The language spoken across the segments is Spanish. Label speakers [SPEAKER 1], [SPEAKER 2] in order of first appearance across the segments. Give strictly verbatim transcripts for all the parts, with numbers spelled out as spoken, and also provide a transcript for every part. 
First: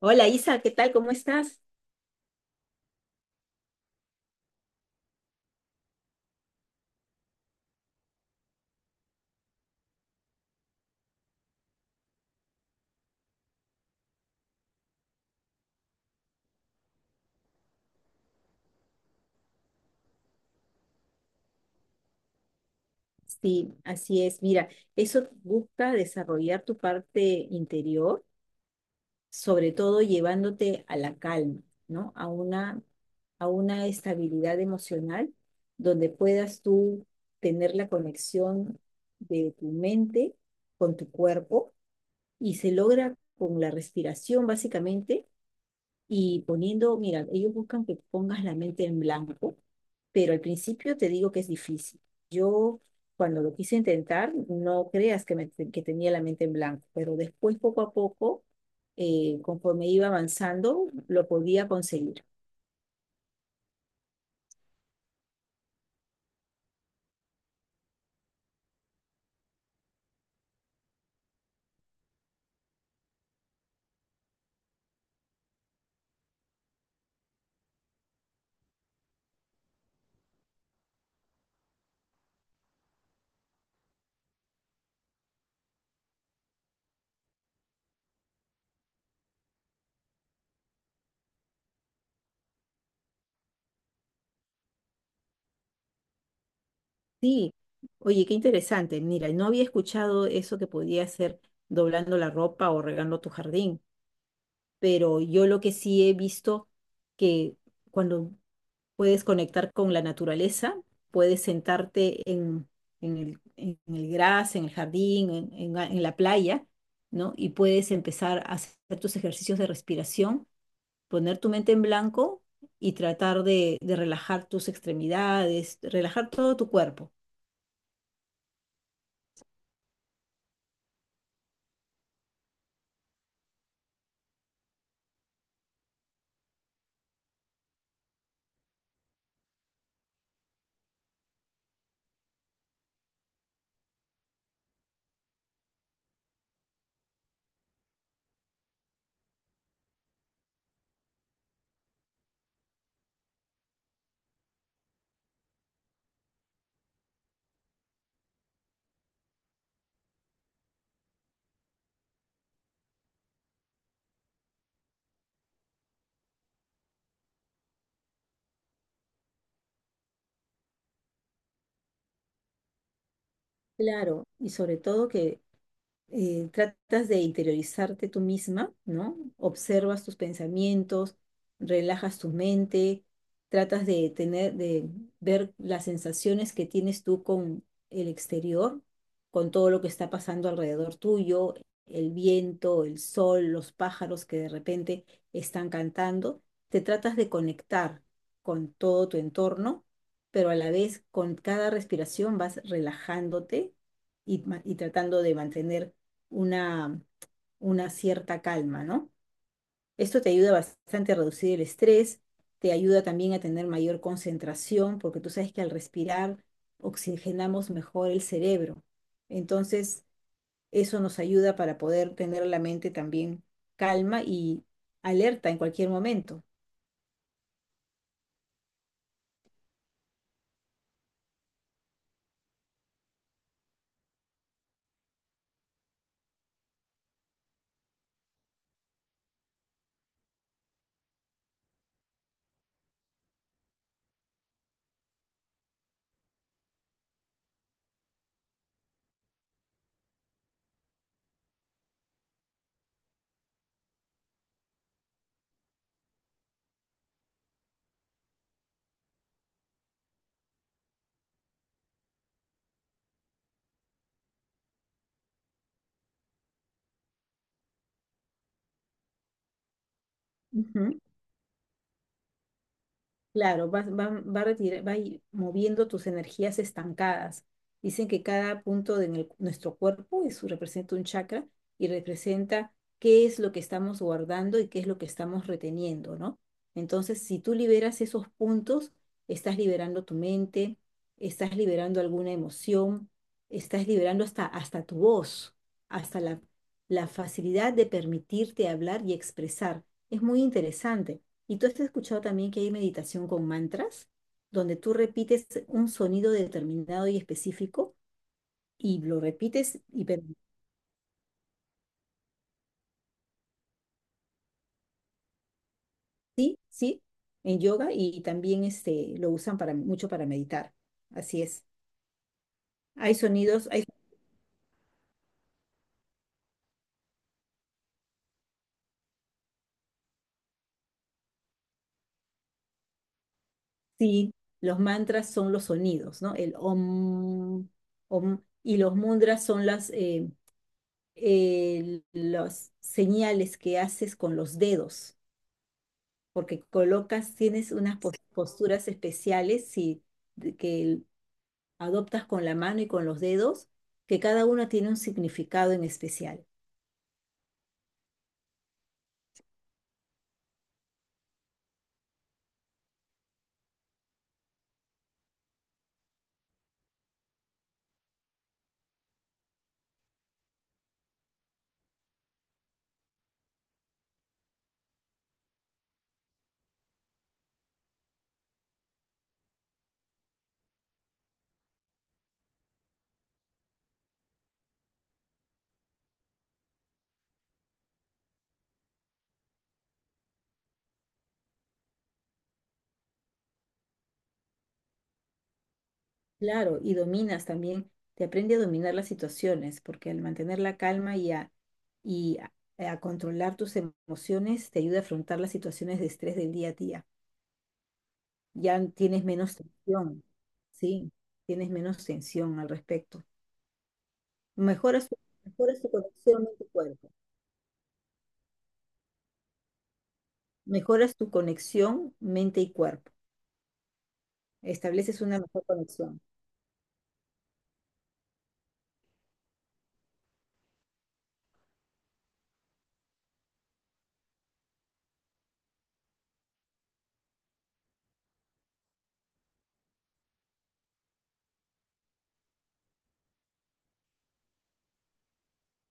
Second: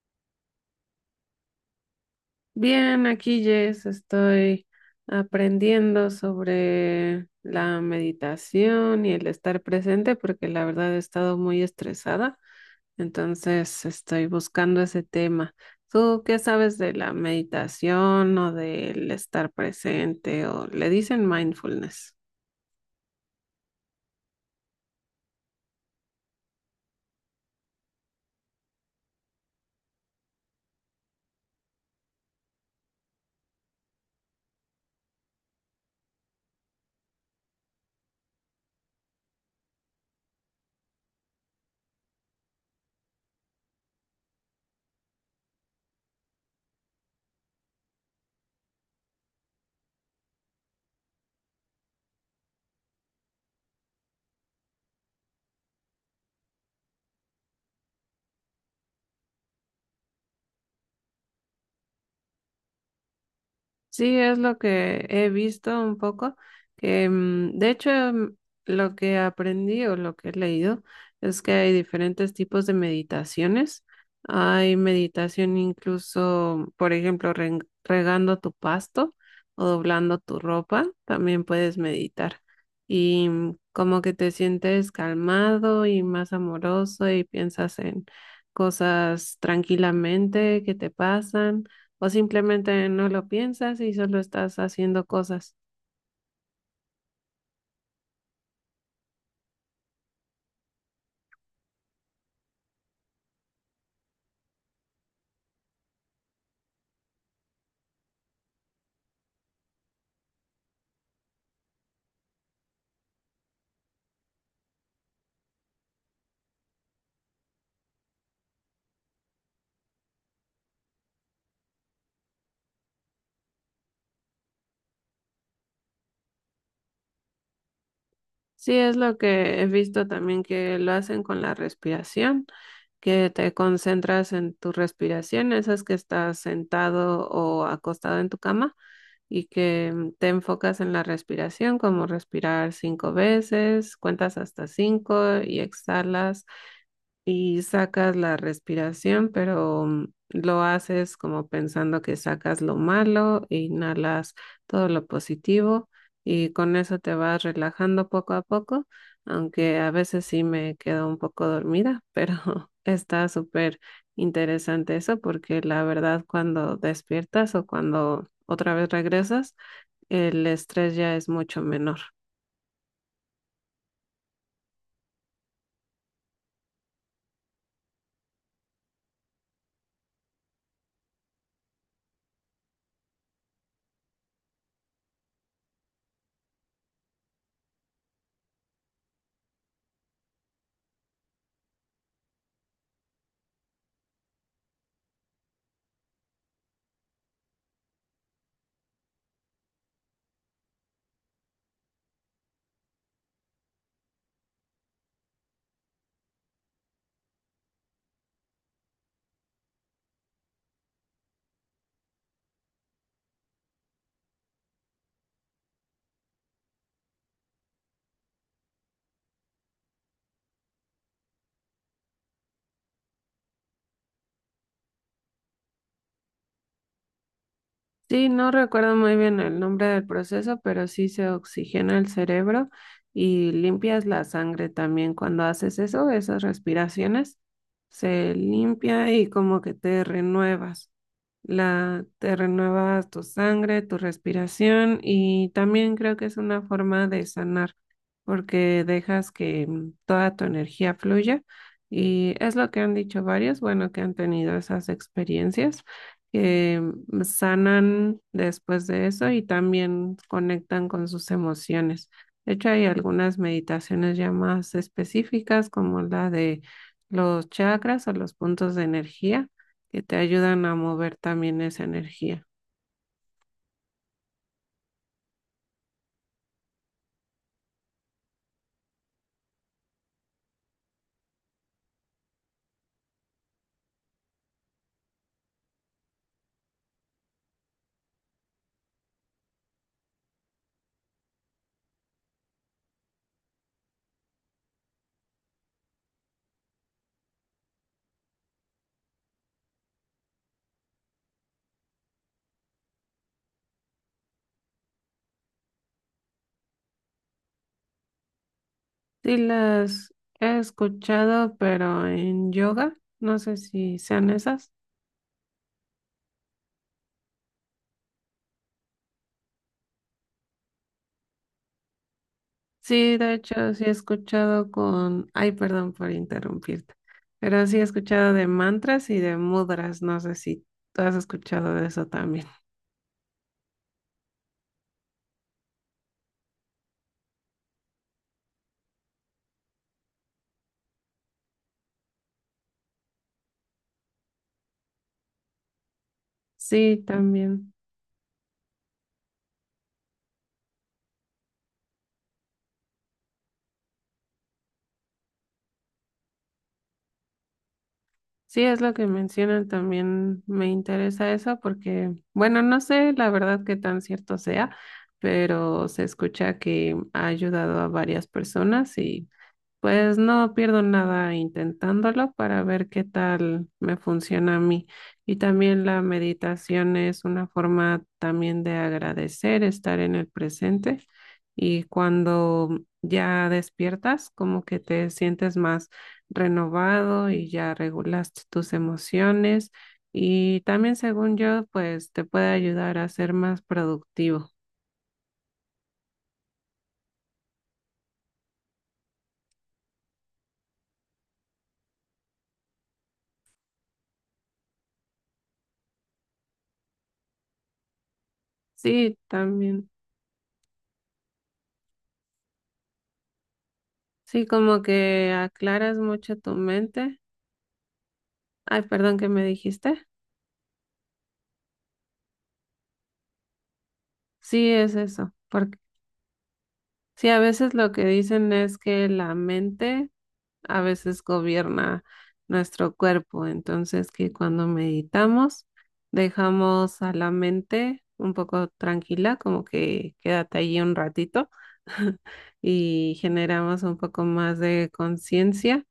[SPEAKER 1] Hola Isa, ¿qué tal? ¿Cómo estás?
[SPEAKER 2] Bien, aquí Jess, estoy aprendiendo sobre la meditación y el estar presente porque la verdad he estado muy estresada, entonces estoy buscando ese tema. ¿Tú qué sabes de la meditación o del estar presente o le dicen mindfulness?
[SPEAKER 1] Sí, así es. Mira, eso busca desarrollar tu parte interior, sobre todo llevándote a la calma, ¿no? A una, a una estabilidad emocional donde puedas tú tener la conexión de tu mente con tu cuerpo y se logra con la respiración, básicamente. Y poniendo, mira, ellos buscan que pongas la mente en blanco, pero al principio te digo que es difícil. Yo cuando lo quise intentar, no creas que, me- que tenía la mente en blanco, pero después poco a poco, eh, conforme iba avanzando, lo podía conseguir.
[SPEAKER 2] Sí, es lo que he visto un poco, que mm, de hecho, mm, lo que aprendí o lo que he leído es que hay diferentes tipos de meditaciones. Hay meditación incluso, por ejemplo, ren- regando tu pasto o doblando tu ropa, también puedes meditar. Y mm, como que te sientes calmado y más amoroso y piensas en cosas tranquilamente que te pasan o simplemente no lo piensas y solo estás haciendo cosas.
[SPEAKER 1] Sí, oye, qué interesante. Mira, no había escuchado eso que podía hacer doblando la ropa o regando tu jardín, pero yo lo que sí he visto que cuando puedes conectar con la naturaleza, puedes sentarte en, en el, en el gras, en el jardín, en, en la en la playa, ¿no? Y puedes empezar a hacer tus ejercicios de respiración, poner tu mente en blanco y tratar de, de relajar tus extremidades, relajar todo tu cuerpo.
[SPEAKER 2] Sí, es lo que he visto también que lo hacen con la respiración, que te concentras en tu respiración, esas que estás sentado o acostado en tu cama y que mm, te enfocas en la respiración, como respirar cinco veces, cuentas hasta cinco y exhalas y sacas la respiración, pero mm, lo haces como pensando que sacas lo malo, e inhalas todo lo positivo y con eso te vas relajando poco a poco, aunque a veces sí me quedo un poco dormida, pero está súper interesante eso porque la verdad cuando despiertas o cuando otra vez regresas, el estrés ya es mucho menor.
[SPEAKER 1] Claro, y sobre todo que eh, tratas de interiorizarte tú misma, ¿no? Observas tus pensamientos, relajas tu mente, tratas de tener, de ver las sensaciones que tienes tú con el exterior, con todo lo que está pasando alrededor tuyo, el viento, el sol, los pájaros que de repente están cantando. Te tratas de conectar con todo tu entorno, pero a la vez con cada respiración vas relajándote y ma- y tratando de mantener una, una cierta calma, ¿no? Esto te ayuda bastante a reducir el estrés, te ayuda también a tener mayor concentración, porque tú sabes que al respirar oxigenamos mejor el cerebro. Entonces, eso nos ayuda para poder tener la mente también calma y alerta en cualquier momento.
[SPEAKER 2] Sí, no recuerdo muy bien el nombre del proceso, pero sí se oxigena el cerebro y limpias la sangre también. Cuando haces eso, esas respiraciones, se limpia y como que te renuevas. La, te renuevas tu sangre, tu respiración y también creo que es una forma de sanar porque dejas que mm, toda tu energía fluya y es lo que han dicho varios, bueno, que han tenido esas experiencias que sanan después de eso y también conectan con sus emociones. De hecho, hay algunas meditaciones ya más específicas, como la de los chakras o los puntos de energía, que te ayudan a
[SPEAKER 1] Ujú.
[SPEAKER 2] mover también esa energía.
[SPEAKER 1] Claro, vas- va, va, retira- va y- moviendo tus energías estancadas. Dicen que cada punto de nel- nuestro cuerpo es- representa un chakra y representa qué es lo que estamos guardando y qué es lo que estamos reteniendo, ¿no? Entonces, si tú liberas esos puntos, estás liberando tu mente, estás liberando alguna emoción, estás liberando hasta, hasta tu voz, hasta la, la facilidad de permitirte hablar y expresar. Es muy interesante. Y tú has escuchado también que hay meditación con mantras, donde tú repites un sonido determinado y específico y lo
[SPEAKER 2] Sí,
[SPEAKER 1] repites y
[SPEAKER 2] las
[SPEAKER 1] per-
[SPEAKER 2] he escuchado, pero en yoga, no sé si sean esas.
[SPEAKER 1] sí, sí, en yoga y también este lo usan para mucho para meditar. Así es. Hay
[SPEAKER 2] Sí, de
[SPEAKER 1] sonidos,
[SPEAKER 2] hecho, sí
[SPEAKER 1] hay
[SPEAKER 2] he escuchado con, ay, perdón por interrumpirte, pero sí he escuchado de mantras y de mudras, no sé si tú has escuchado de eso también.
[SPEAKER 1] sí, los mantras son los sonidos, ¿no? El om, om, y los mudras son las eh, eh, las señales que haces con los dedos porque
[SPEAKER 2] Sí,
[SPEAKER 1] colocas,
[SPEAKER 2] también.
[SPEAKER 1] tienes unas pos- posturas especiales si, de- que adoptas con la mano y con los dedos, que cada una tiene un significado en especial.
[SPEAKER 2] Sí, es lo que mencionan, también me interesa eso porque, bueno, no sé la verdad qué tan cierto sea, pero se escucha que ha ayudado a varias personas. Pues no pierdo nada intentándolo para ver qué tal me funciona a mí. Y también la meditación es una forma también de agradecer, estar en el presente. Y cuando ya despiertas, como que te sientes más renovado y ya regulaste tus emociones. Y también, según yo, pues te puede ayudar a ser más productivo.
[SPEAKER 1] Claro, y dominas también, te aprende a dominar las situaciones, porque al mantener la calma y a, y a a controlar tus emociones, te ayuda a afrontar las situaciones de estrés del día a día. Ya
[SPEAKER 2] Sí,
[SPEAKER 1] tienes menos
[SPEAKER 2] también.
[SPEAKER 1] tensión, sí, tienes menos tensión al respecto.
[SPEAKER 2] Sí, como
[SPEAKER 1] Mejoras tu,
[SPEAKER 2] que
[SPEAKER 1] mejoras tu
[SPEAKER 2] aclaras mucho
[SPEAKER 1] conexión
[SPEAKER 2] tu
[SPEAKER 1] en tu cuerpo.
[SPEAKER 2] mente. Ay, perdón, ¿qué me dijiste?
[SPEAKER 1] Mejoras tu conexión mente y cuerpo.
[SPEAKER 2] Sí, es
[SPEAKER 1] Estableces
[SPEAKER 2] eso,
[SPEAKER 1] una mejor
[SPEAKER 2] porque
[SPEAKER 1] conexión.
[SPEAKER 2] sí, a veces lo que dicen es que la mente a veces gobierna nuestro cuerpo. Entonces, que cuando meditamos, dejamos a la mente un poco tranquila, como que quédate allí un ratito y generamos un poco más de conciencia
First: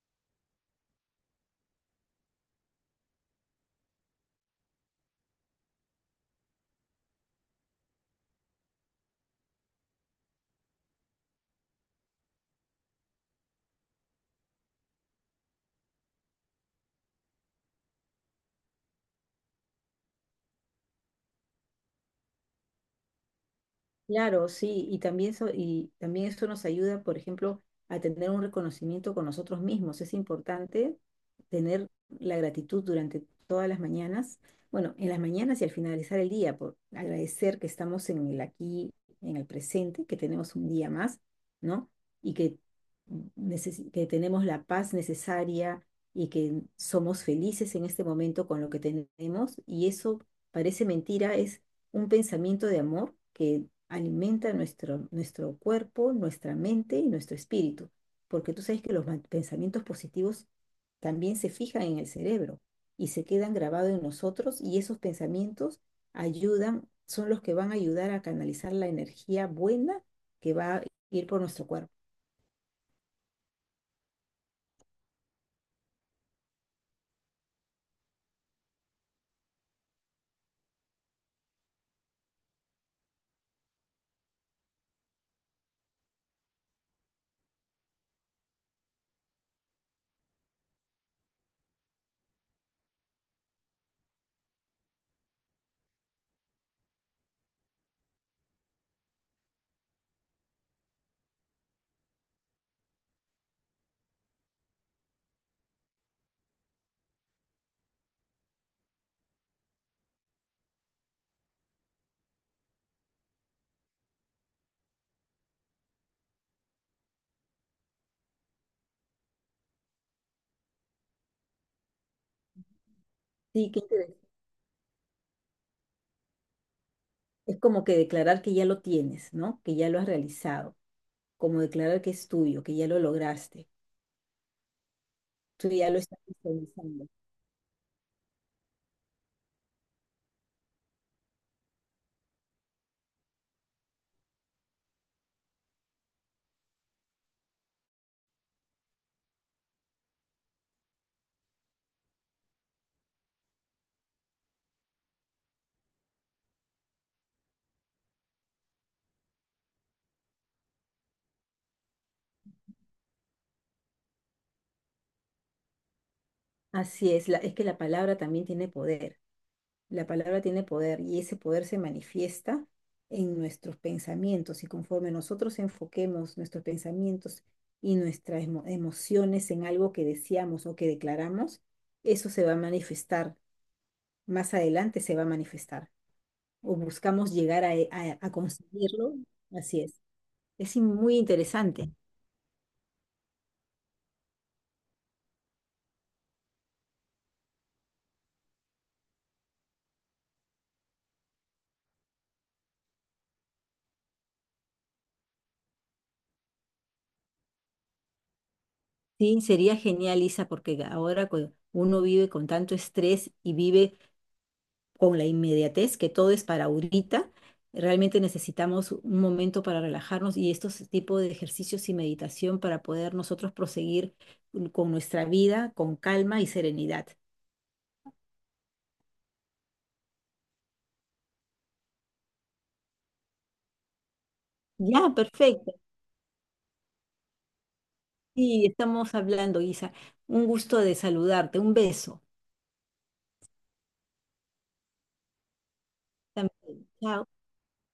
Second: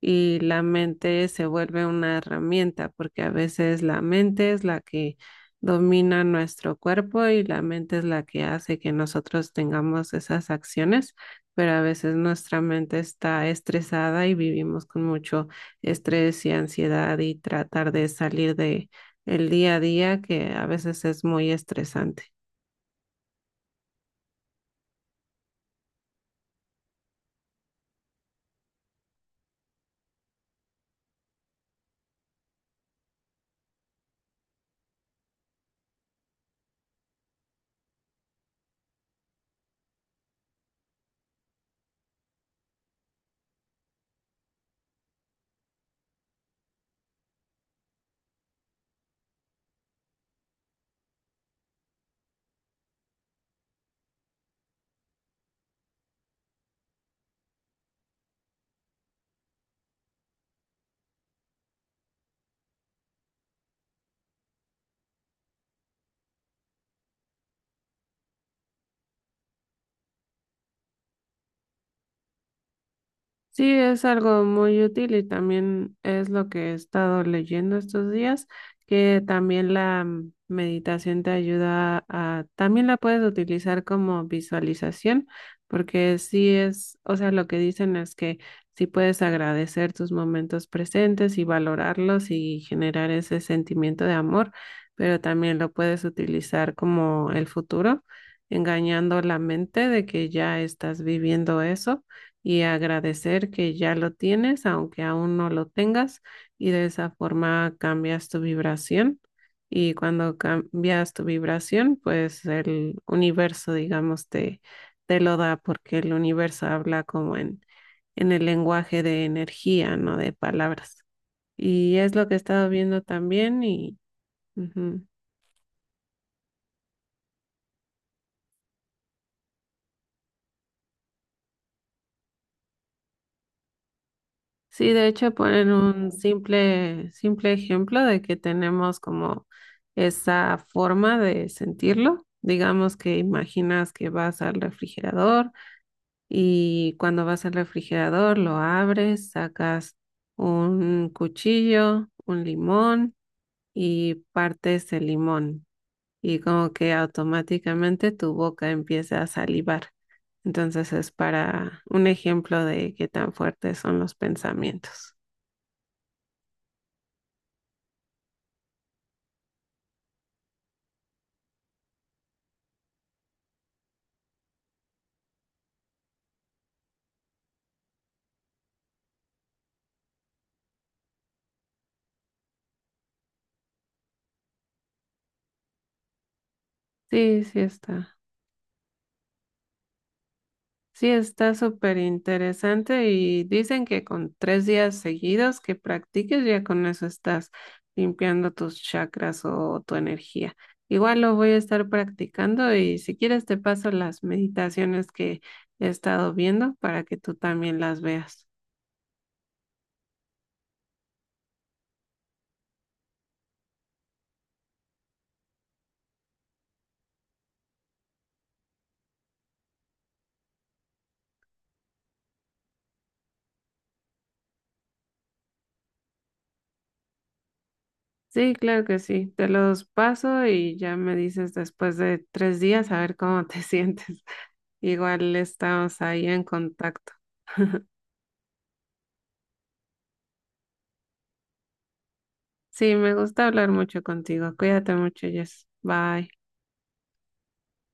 [SPEAKER 2] y la mente se vuelve una herramienta, porque a veces la mente es la que domina nuestro cuerpo y la mente es la que hace que nosotros tengamos esas acciones, pero a veces nuestra mente está estresada y vivimos con mucho estrés y ansiedad y tratar de salir de el día a día que a veces es muy estresante.
[SPEAKER 1] Claro, sí, y también eso, y también eso nos ayuda, por ejemplo, a tener un reconocimiento con nosotros mismos. Es importante tener la gratitud durante todas las mañanas, bueno, en las mañanas y al finalizar el día, por agradecer que estamos en el aquí, en el presente, que tenemos un día más, ¿no? Y que, neces- que tenemos la paz necesaria y que somos felices en este momento con lo que tenemos. Y eso parece mentira, un pensamiento de amor que alimenta nuestro, nuestro cuerpo, nuestra mente y nuestro espíritu, porque tú sabes que los man- pensamientos positivos también se fijan en el cerebro y se quedan grabados en nosotros y esos pensamientos ayudan, son los que van a ayudar a canalizar la energía buena que va a ir por nuestro cuerpo.
[SPEAKER 2] Sí, es algo muy útil y también es lo que he estado leyendo estos días, que también la mm, meditación te ayuda a, también la puedes utilizar como visualización, porque sí es, o sea, lo que dicen es que sí puedes agradecer tus momentos presentes y valorarlos y generar ese sentimiento de amor, pero también lo puedes utilizar como el futuro, engañando la mente de que ya estás viviendo eso y agradecer que ya lo tienes, aunque aún no lo tengas, y de esa forma cambias tu vibración. Y cuando cambias tu vibración, pues el universo, digamos, te, te lo da porque el universo habla como en, en el lenguaje de energía, no de palabras. Y es lo que he estado viendo también
[SPEAKER 1] Sí, qué
[SPEAKER 2] y...
[SPEAKER 1] interesante.
[SPEAKER 2] Ujú.
[SPEAKER 1] Es como que declarar que ya lo tienes, ¿no? Que ya lo has realizado, como declarar que es tuyo, que ya lo lograste,
[SPEAKER 2] Sí, de hecho
[SPEAKER 1] tú
[SPEAKER 2] ponen
[SPEAKER 1] ya lo
[SPEAKER 2] un
[SPEAKER 1] estás visualizando.
[SPEAKER 2] simple, simple ejemplo de que tenemos como esa forma de sentirlo. Digamos que imaginas que vas al refrigerador y cuando vas al refrigerador lo abres, sacas un cuchillo, un limón y partes el limón y como que automáticamente tu boca empieza a salivar. Entonces es para un ejemplo de qué tan fuertes son los pensamientos.
[SPEAKER 1] Así es, la- es que la palabra también tiene poder. La palabra tiene poder y ese poder se manifiesta en nuestros pensamientos y conforme nosotros enfoquemos nuestros pensamientos y nuestras emo- emociones en algo que deseamos o que declaramos, eso se va a manifestar. Más adelante se va a manifestar o buscamos
[SPEAKER 2] Sí, sí
[SPEAKER 1] llegar a, e-
[SPEAKER 2] está.
[SPEAKER 1] a- a conseguirlo. Así es. Es in-
[SPEAKER 2] Sí,
[SPEAKER 1] muy
[SPEAKER 2] está
[SPEAKER 1] interesante.
[SPEAKER 2] súper interesante y dicen que con tres días seguidos que practiques, ya con eso estás limpiando tus chakras o tu energía. Igual lo voy a estar practicando y si quieres te paso las meditaciones que he estado viendo para que tú también las veas.
[SPEAKER 1] Sí, sería genial, Isa, porque ahora cu- uno vive con tanto estrés y vive con la inmediatez, que todo es para ahorita. Realmente necesitamos un momento para relajarnos y estos tipos de ejercicios y meditación para poder nosotros proseguir con nuestra vida con calma y serenidad.
[SPEAKER 2] Sí, claro que sí. Te los paso y ya me dices después de tres días a ver cómo te sientes.
[SPEAKER 1] Ya,
[SPEAKER 2] Igual
[SPEAKER 1] perfecto.
[SPEAKER 2] estamos ahí en contacto.
[SPEAKER 1] Sí, estamos hablando, Isa. Un gusto de saludarte. Un beso.
[SPEAKER 2] Sí, me gusta hablar mucho contigo. Cuídate mucho, Jess. Bye.
[SPEAKER 1] También. Chao.